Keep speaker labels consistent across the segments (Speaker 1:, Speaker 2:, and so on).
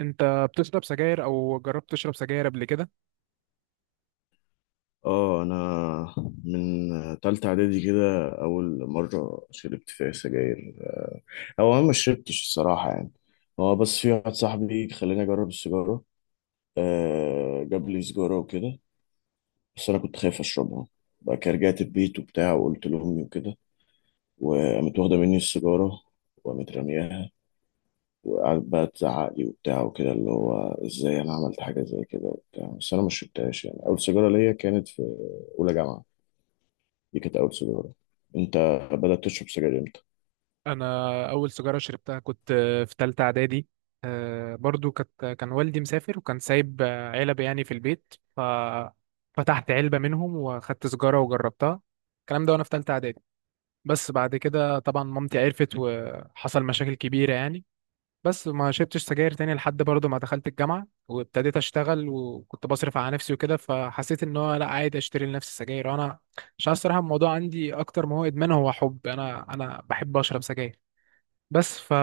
Speaker 1: انت بتشرب سجاير او جربت تشرب سجاير قبل كده؟
Speaker 2: اه انا من تالتة اعدادي كده، اول مرة شربت فيها سجاير. او انا ما شربتش الصراحة، يعني هو بس في واحد صاحبي خلاني اجرب السيجارة. آه، جاب لي سيجارة وكده، بس انا كنت خايف اشربها. بقى كده رجعت البيت وبتاع وقلت لامي وكده، وقامت واخدة مني السيجارة وقامت رمياها، وقعدت بقى تزعق لي وبتاع وكده، اللي هو ازاي انا عملت حاجة زي كده وبتاع. بس انا ما شربتهاش، يعني اول سيجارة ليا كانت في اولى جامعة. دي كانت أول سيجارة. أنت بدأت تشرب سجاير إمتى؟
Speaker 1: انا اول سيجاره شربتها كنت في ثالثه اعدادي. برضو كان والدي مسافر وكان سايب علب يعني في البيت، ففتحت علبه منهم واخدت سيجاره وجربتها. الكلام ده وانا في ثالثه اعدادي. بس بعد كده طبعا مامتي عرفت وحصل مشاكل كبيره يعني. بس ما شربتش سجاير تاني لحد برضه ما دخلت الجامعة وابتديت اشتغل، وكنت بصرف على نفسي وكده، فحسيت ان هو لا عادي اشتري لنفسي سجاير انا، عشان الصراحة الموضوع عندي اكتر ما هو ادمان هو حب، انا بحب اشرب سجاير. بس ف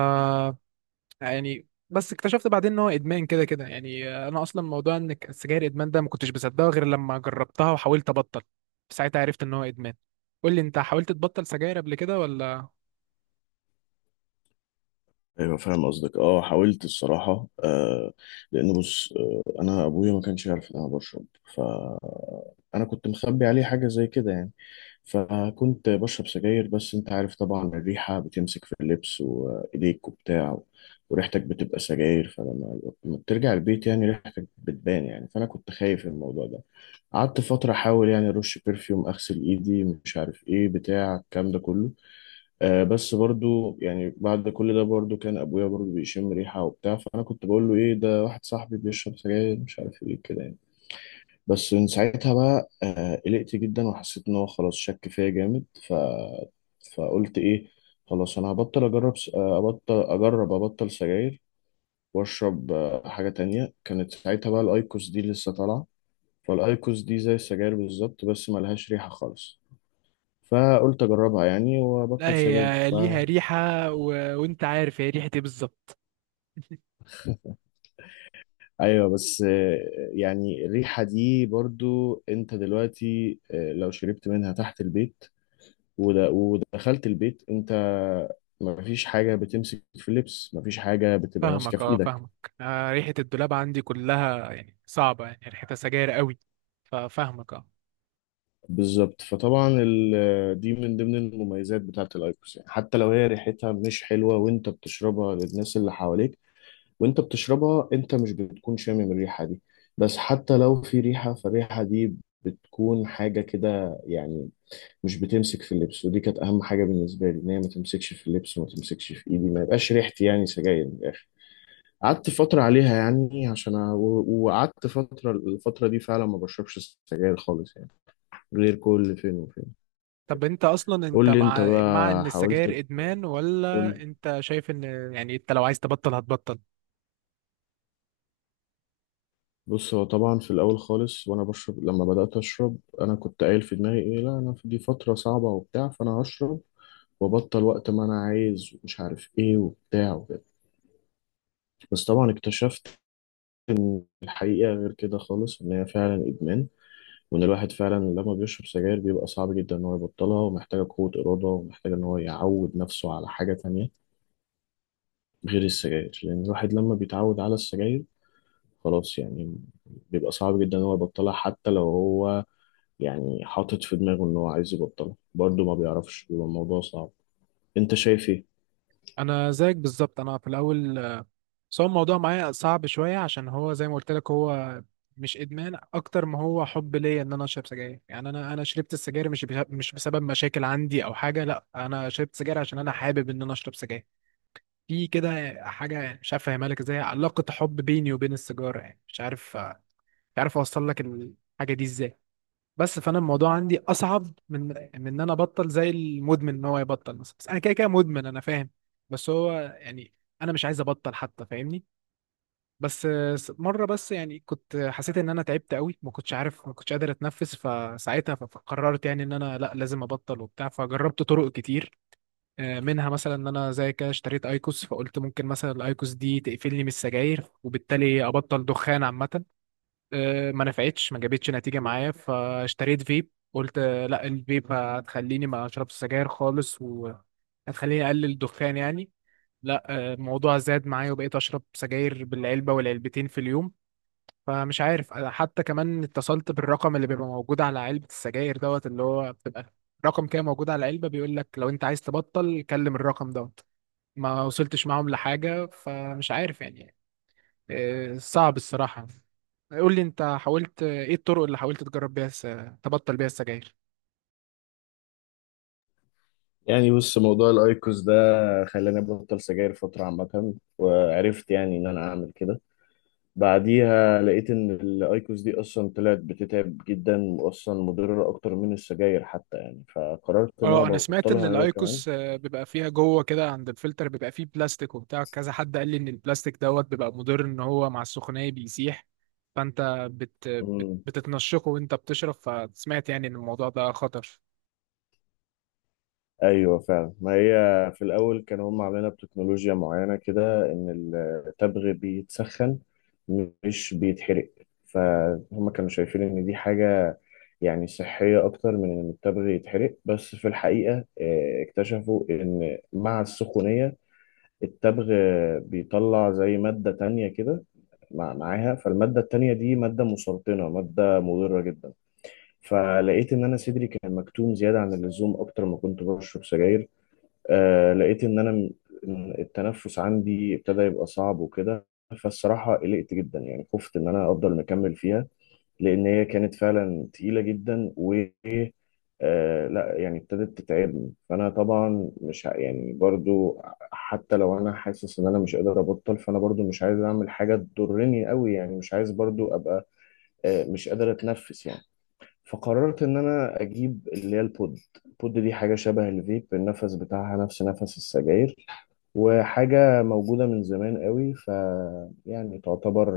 Speaker 1: يعني بس اكتشفت بعدين ان هو ادمان كده كده. يعني انا اصلا موضوع ان السجاير ادمان ده ما كنتش بصدقه غير لما جربتها وحاولت ابطل، ساعتها عرفت ان هو ادمان. قول لي، انت حاولت تبطل سجاير قبل كده ولا؟
Speaker 2: أيوة فاهم قصدك. أه، حاولت الصراحة. آه، لأن بص، آه، أنا أبويا ما كانش يعرف إن أنا بشرب، فأنا كنت مخبي عليه حاجة زي كده يعني. فكنت بشرب سجاير، بس أنت عارف طبعا الريحة بتمسك في اللبس وإيديك وبتاع، وريحتك بتبقى سجاير. فلما بترجع البيت يعني ريحتك بتبان يعني، فأنا كنت خايف من الموضوع ده. قعدت فترة أحاول، يعني أرش برفيوم، أغسل إيدي، مش عارف إيه، بتاع الكلام ده كله. آه، بس برضو يعني بعد كل ده برضو كان ابويا برضو بيشم ريحه وبتاع، فانا كنت بقول له ايه ده واحد صاحبي بيشرب سجاير مش عارف ايه كده يعني. بس من ساعتها بقى، آه، قلقت جدا وحسيت ان هو خلاص شك فيا جامد. فقلت ايه، خلاص انا هبطل اجرب ابطل ابطل سجاير. واشرب، حاجه تانية. كانت ساعتها بقى الايكوس دي لسه طالعه، فالايكوس دي زي السجاير بالظبط بس ملهاش ريحه خالص. فقلت اجربها يعني
Speaker 1: لا
Speaker 2: وابطل سجاير.
Speaker 1: هي ليها ريحة و... وانت عارف هي ريحة ايه بالظبط؟
Speaker 2: ايوه، بس يعني الريحه دي برضو، انت دلوقتي لو شربت منها تحت البيت ود- ودخلت البيت، انت مفيش حاجه بتمسك في اللبس، مفيش حاجه بتبقى ماسكه
Speaker 1: فاهمك،
Speaker 2: في
Speaker 1: اه
Speaker 2: ايدك.
Speaker 1: فاهمك. آه ريحة الدولاب عندي كلها يعني صعبة، يعني ريحتها سجاير قوي، ففاهمك اه.
Speaker 2: بالظبط. فطبعا دي من ضمن المميزات بتاعه الايكوس، يعني حتى لو هي ريحتها مش حلوه وانت بتشربها، للناس اللي حواليك وانت بتشربها انت مش بتكون شامم الريحه دي. بس حتى لو في ريحه، فالريحه دي بتكون حاجه كده يعني، مش بتمسك في اللبس. ودي كانت اهم حاجه بالنسبه لي، ان هي ما تمسكش في اللبس وما تمسكش في ايدي، ما يبقاش ريحتي يعني سجاير من الاخر. قعدت فتره عليها يعني، عشان أ... و- وقعدت فتره. الفتره دي فعلا ما بشربش سجاير خالص يعني، غير كل فين وفين.
Speaker 1: طب انت اصلا انت
Speaker 2: قول لي انت
Speaker 1: مع ان
Speaker 2: بقى، حاولت
Speaker 1: السجاير ادمان، ولا
Speaker 2: تقول،
Speaker 1: انت شايف ان يعني انت لو عايز تبطل هتبطل؟
Speaker 2: بص هو طبعا في الاول خالص، وانا بشرب لما بدات اشرب انا كنت قايل في دماغي ايه، لا انا في دي فتره صعبه وبتاع، فانا هشرب وبطل وقت ما انا عايز ومش عارف ايه وبتاع وكده. بس طبعا اكتشفت إن الحقيقة غير كده خالص، إن هي فعلا إدمان، وإن الواحد فعلا لما بيشرب سجاير بيبقى صعب جدا إن هو يبطلها، ومحتاجة قوة إرادة، ومحتاجة إن هو يعود نفسه على حاجة تانية غير السجاير. لأن الواحد لما بيتعود على السجاير خلاص يعني، بيبقى صعب جدا إن هو يبطلها. حتى لو هو يعني حاطط في دماغه إن هو عايز يبطلها، برضه ما بيعرفش، بيبقى الموضوع صعب. أنت شايف إيه؟
Speaker 1: انا زيك بالظبط. انا في الاول بس هو الموضوع معايا صعب شوية، عشان هو زي ما قلت لك هو مش ادمان اكتر ما هو حب ليا ان انا اشرب سجاير. يعني انا شربت السجاير مش مش بسبب مشاكل عندي او حاجة، لا انا شربت سجاير عشان انا حابب ان انا اشرب سجاير. في كده حاجة مش عارف أفهمها لك إزاي، علاقة حب بيني وبين السيجارة، يعني مش عارف مش عارف أوصل لك الحاجة دي إزاي. بس فأنا الموضوع عندي أصعب من من إن أنا أبطل زي المدمن إن هو يبطل مثلا. بس أنا كده كده مدمن، أنا فاهم. بس هو يعني أنا مش عايز أبطل حتى، فاهمني؟ بس مرة بس يعني كنت حسيت إن أنا تعبت قوي، ما كنتش عارف ما كنتش قادر أتنفس، فساعتها فقررت يعني إن أنا لا لازم أبطل وبتاع، فجربت طرق كتير. منها مثلا ان انا زي كده اشتريت ايكوس، فقلت ممكن مثلا الايكوس دي تقفلني من السجاير وبالتالي ابطل دخان عامه. ما نفعتش ما جابتش نتيجه معايا، فاشتريت فيب، قلت لا الفيب هتخليني ما اشربش سجاير خالص وهتخليني اقلل الدخان يعني. لا الموضوع زاد معايا وبقيت اشرب سجاير بالعلبه والعلبتين في اليوم. فمش عارف. أنا حتى كمان اتصلت بالرقم اللي بيبقى موجود على علبه السجاير دوت، اللي هو بتبقى رقم كده موجود على العلبه بيقول لك لو انت عايز تبطل كلم الرقم دوت. ما وصلتش معاهم لحاجة، فمش عارف يعني. صعب الصراحة. قول لي انت حاولت ايه الطرق اللي حاولت تجرب بيها تبطل بيها السجاير؟
Speaker 2: يعني بص، موضوع الأيكوس ده خلاني أبطل سجاير فترة عامة، وعرفت يعني إن أنا أعمل كده. بعديها لقيت ان الايكوس دي اصلا طلعت بتتعب جدا، واصلا مضره اكتر من السجاير حتى يعني، فقررت ان انا
Speaker 1: اه انا سمعت ان
Speaker 2: ابطلها هي كمان.
Speaker 1: الايكوس بيبقى فيها جوه كده عند الفلتر بيبقى فيه بلاستيك وبتاع كذا. حد قال لي ان البلاستيك دوت بيبقى مضر، ان هو مع السخونية بيسيح، فانت
Speaker 2: امم،
Speaker 1: بتتنشقه وانت بتشرب، فسمعت يعني ان الموضوع ده خطر.
Speaker 2: ايوه فعلا. ما هي في الاول كانوا هم عاملينها بتكنولوجيا معينه كده، ان التبغ بيتسخن مش بيتحرق. فهم كانوا شايفين ان دي حاجه يعني صحيه اكتر من ان التبغ يتحرق. بس في الحقيقه، اكتشفوا ان مع السخونيه التبغ بيطلع زي مادة تانية كده معاها. فالمادة التانية دي مادة مسرطنة، مادة مضرة جدا. فلقيت إن أنا صدري كان مكتوم زيادة عن اللزوم أكتر ما كنت بشرب سجاير. آه، لقيت إن إن التنفس عندي ابتدى يبقى صعب وكده. فالصراحة قلقت جدا يعني، خفت إن أنا أفضل مكمل فيها، لان هي كانت فعلا تقيله جدا. و لا يعني ابتدت تتعبني. فانا طبعا مش ه- يعني برضو حتى لو انا حاسس ان انا مش قادر ابطل، فانا برضو مش عايز اعمل حاجه تضرني قوي يعني، مش عايز برضو ابقى، آه، مش قادر اتنفس يعني. فقررت ان انا اجيب اللي هي البود. البود دي حاجه شبه الفيب، النفس بتاعها نفس نفس السجاير، وحاجه موجوده من زمان قوي. يعني تعتبر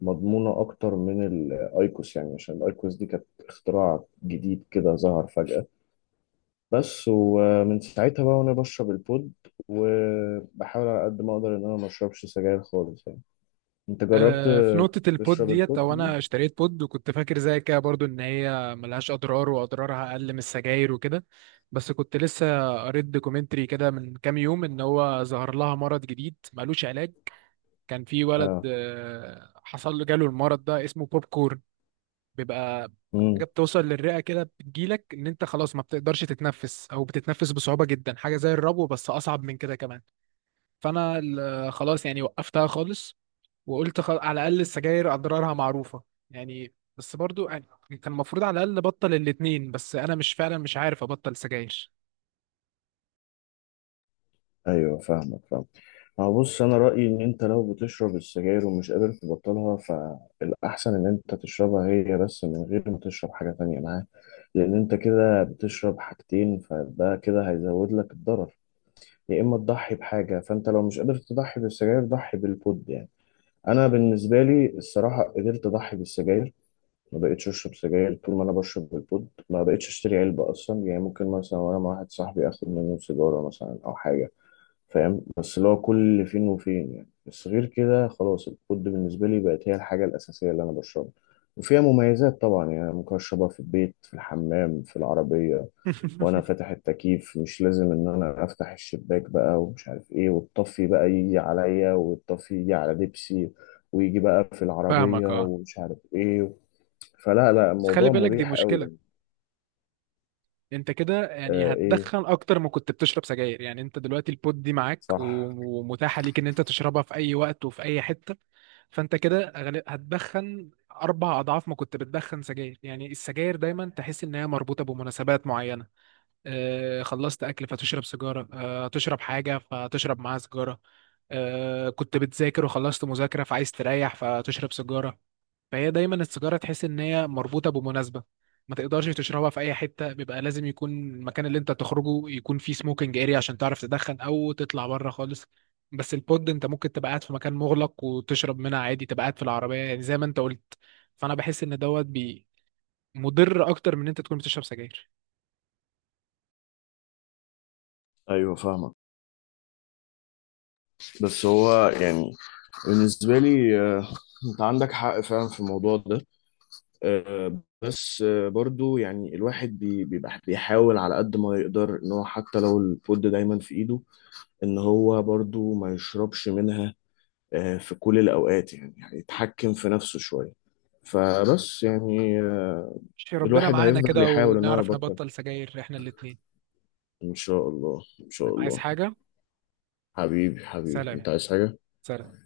Speaker 2: مضمونة أكتر من الأيكوس، يعني عشان الأيكوس دي كانت اختراع جديد كده ظهر فجأة بس. ومن ساعتها بقى وأنا بشرب البود، وبحاول على قد ما أقدر إن أنا ما أشربش سجاير خالص يعني. أنت جربت
Speaker 1: في نقطة البود
Speaker 2: تشرب
Speaker 1: ديت،
Speaker 2: البود
Speaker 1: أو
Speaker 2: دي؟
Speaker 1: أنا اشتريت بود وكنت فاكر زي كده برضو إن هي ملهاش أضرار وأضرارها أقل من السجاير وكده، بس كنت لسه قريت دوكيومنتري كده من كام يوم إن هو ظهر لها مرض جديد ملوش علاج. كان في ولد
Speaker 2: آه،
Speaker 1: حصل له جاله المرض ده اسمه بوب كورن. بيبقى حاجة بتوصل للرئة كده، بتجيلك إن أنت خلاص ما بتقدرش تتنفس أو بتتنفس بصعوبة جدا، حاجة زي الربو بس أصعب من كده كمان. فأنا خلاص يعني وقفتها خالص، وقلت على الاقل السجاير اضرارها معروفه يعني. بس برضو يعني كان المفروض على الاقل ابطل الاتنين، بس انا مش فعلا مش عارف ابطل سجاير.
Speaker 2: ايوه فاهمك، فاهم. هو بص، انا رايي ان انت لو بتشرب السجاير ومش قادر تبطلها، فالاحسن ان انت تشربها هي بس من غير ما تشرب حاجه تانية معاها. لان انت كده بتشرب حاجتين، فده كده هيزود لك الضرر. يا اما تضحي بحاجه، فانت لو مش قادر تضحي بالسجاير، ضحي بالبود يعني. انا بالنسبه لي الصراحه قدرت اضحي بالسجاير. ما بقتش اشرب سجاير طول ما انا بشرب بالبود، ما بقتش اشتري علبه اصلا يعني. ممكن مثلا وانا مع واحد صاحبي اخد منه سيجاره مثلا او حاجه، فاهم، بس اللي هو كل فين وفين يعني. بس غير كده خلاص، الكود بالنسبة لي بقت هي الحاجة الأساسية اللي أنا بشربها. وفيها مميزات طبعا يعني، أنا ممكن أشربها في البيت، في الحمام، في العربية، وأنا فاتح التكييف. مش لازم إن أنا أفتح الشباك بقى ومش عارف إيه، والطفي بقى يجي عليا، والطفي يجي على دبسي ويجي بقى في العربية
Speaker 1: فاهمك اه.
Speaker 2: ومش عارف إيه. فلا لا،
Speaker 1: بس خلي
Speaker 2: الموضوع
Speaker 1: بالك دي
Speaker 2: مريح
Speaker 1: مشكله.
Speaker 2: قوي.
Speaker 1: انت كده يعني
Speaker 2: آه، إيه،
Speaker 1: هتدخن اكتر ما كنت بتشرب سجاير. يعني انت دلوقتي البود دي معاك
Speaker 2: صح.
Speaker 1: ومتاحه ليك ان انت تشربها في اي وقت وفي اي حته، فانت كده هتدخن اربع اضعاف ما كنت بتدخن سجاير. يعني السجاير دايما تحس انها مربوطه بمناسبات معينه، خلصت اكل فتشرب سيجاره، تشرب حاجه فتشرب معاها سيجاره، كنت بتذاكر وخلصت مذاكره فعايز تريح فتشرب سيجاره. فهي دايما السيجاره تحس ان هي مربوطه بمناسبه، ما تقدرش تشربها في اي حته، بيبقى لازم يكون المكان اللي انت تخرجه يكون فيه سموكينج اريا عشان تعرف تدخن او تطلع بره خالص. بس البود انت ممكن تبقى قاعد في مكان مغلق وتشرب منها عادي، تبقى قاعد في العربيه يعني زي ما انت قلت. فانا بحس ان دوت بي مضر اكتر من ان انت تكون بتشرب سجاير.
Speaker 2: ايوه فاهمك. بس هو يعني بالنسبة لي، انت عندك حق فعلا في الموضوع ده. بس برضو يعني الواحد بيبقى بيحاول على قد ما يقدر ان هو حتى لو الفود دايما في ايده، ان هو برضو ما يشربش منها، في كل الاوقات يعني، يعني يتحكم في نفسه شوية. فبس يعني آه،
Speaker 1: ماشي، ربنا
Speaker 2: الواحد
Speaker 1: معانا
Speaker 2: هيفضل
Speaker 1: كده
Speaker 2: يحاول ان هو
Speaker 1: ونعرف
Speaker 2: يبطل.
Speaker 1: نبطل سجاير احنا الاتنين.
Speaker 2: ان شاء الله، ان شاء
Speaker 1: عايز
Speaker 2: الله.
Speaker 1: حاجة؟
Speaker 2: حبيبي حبيبي،
Speaker 1: سلام.
Speaker 2: انت عايز حاجة؟
Speaker 1: سلام.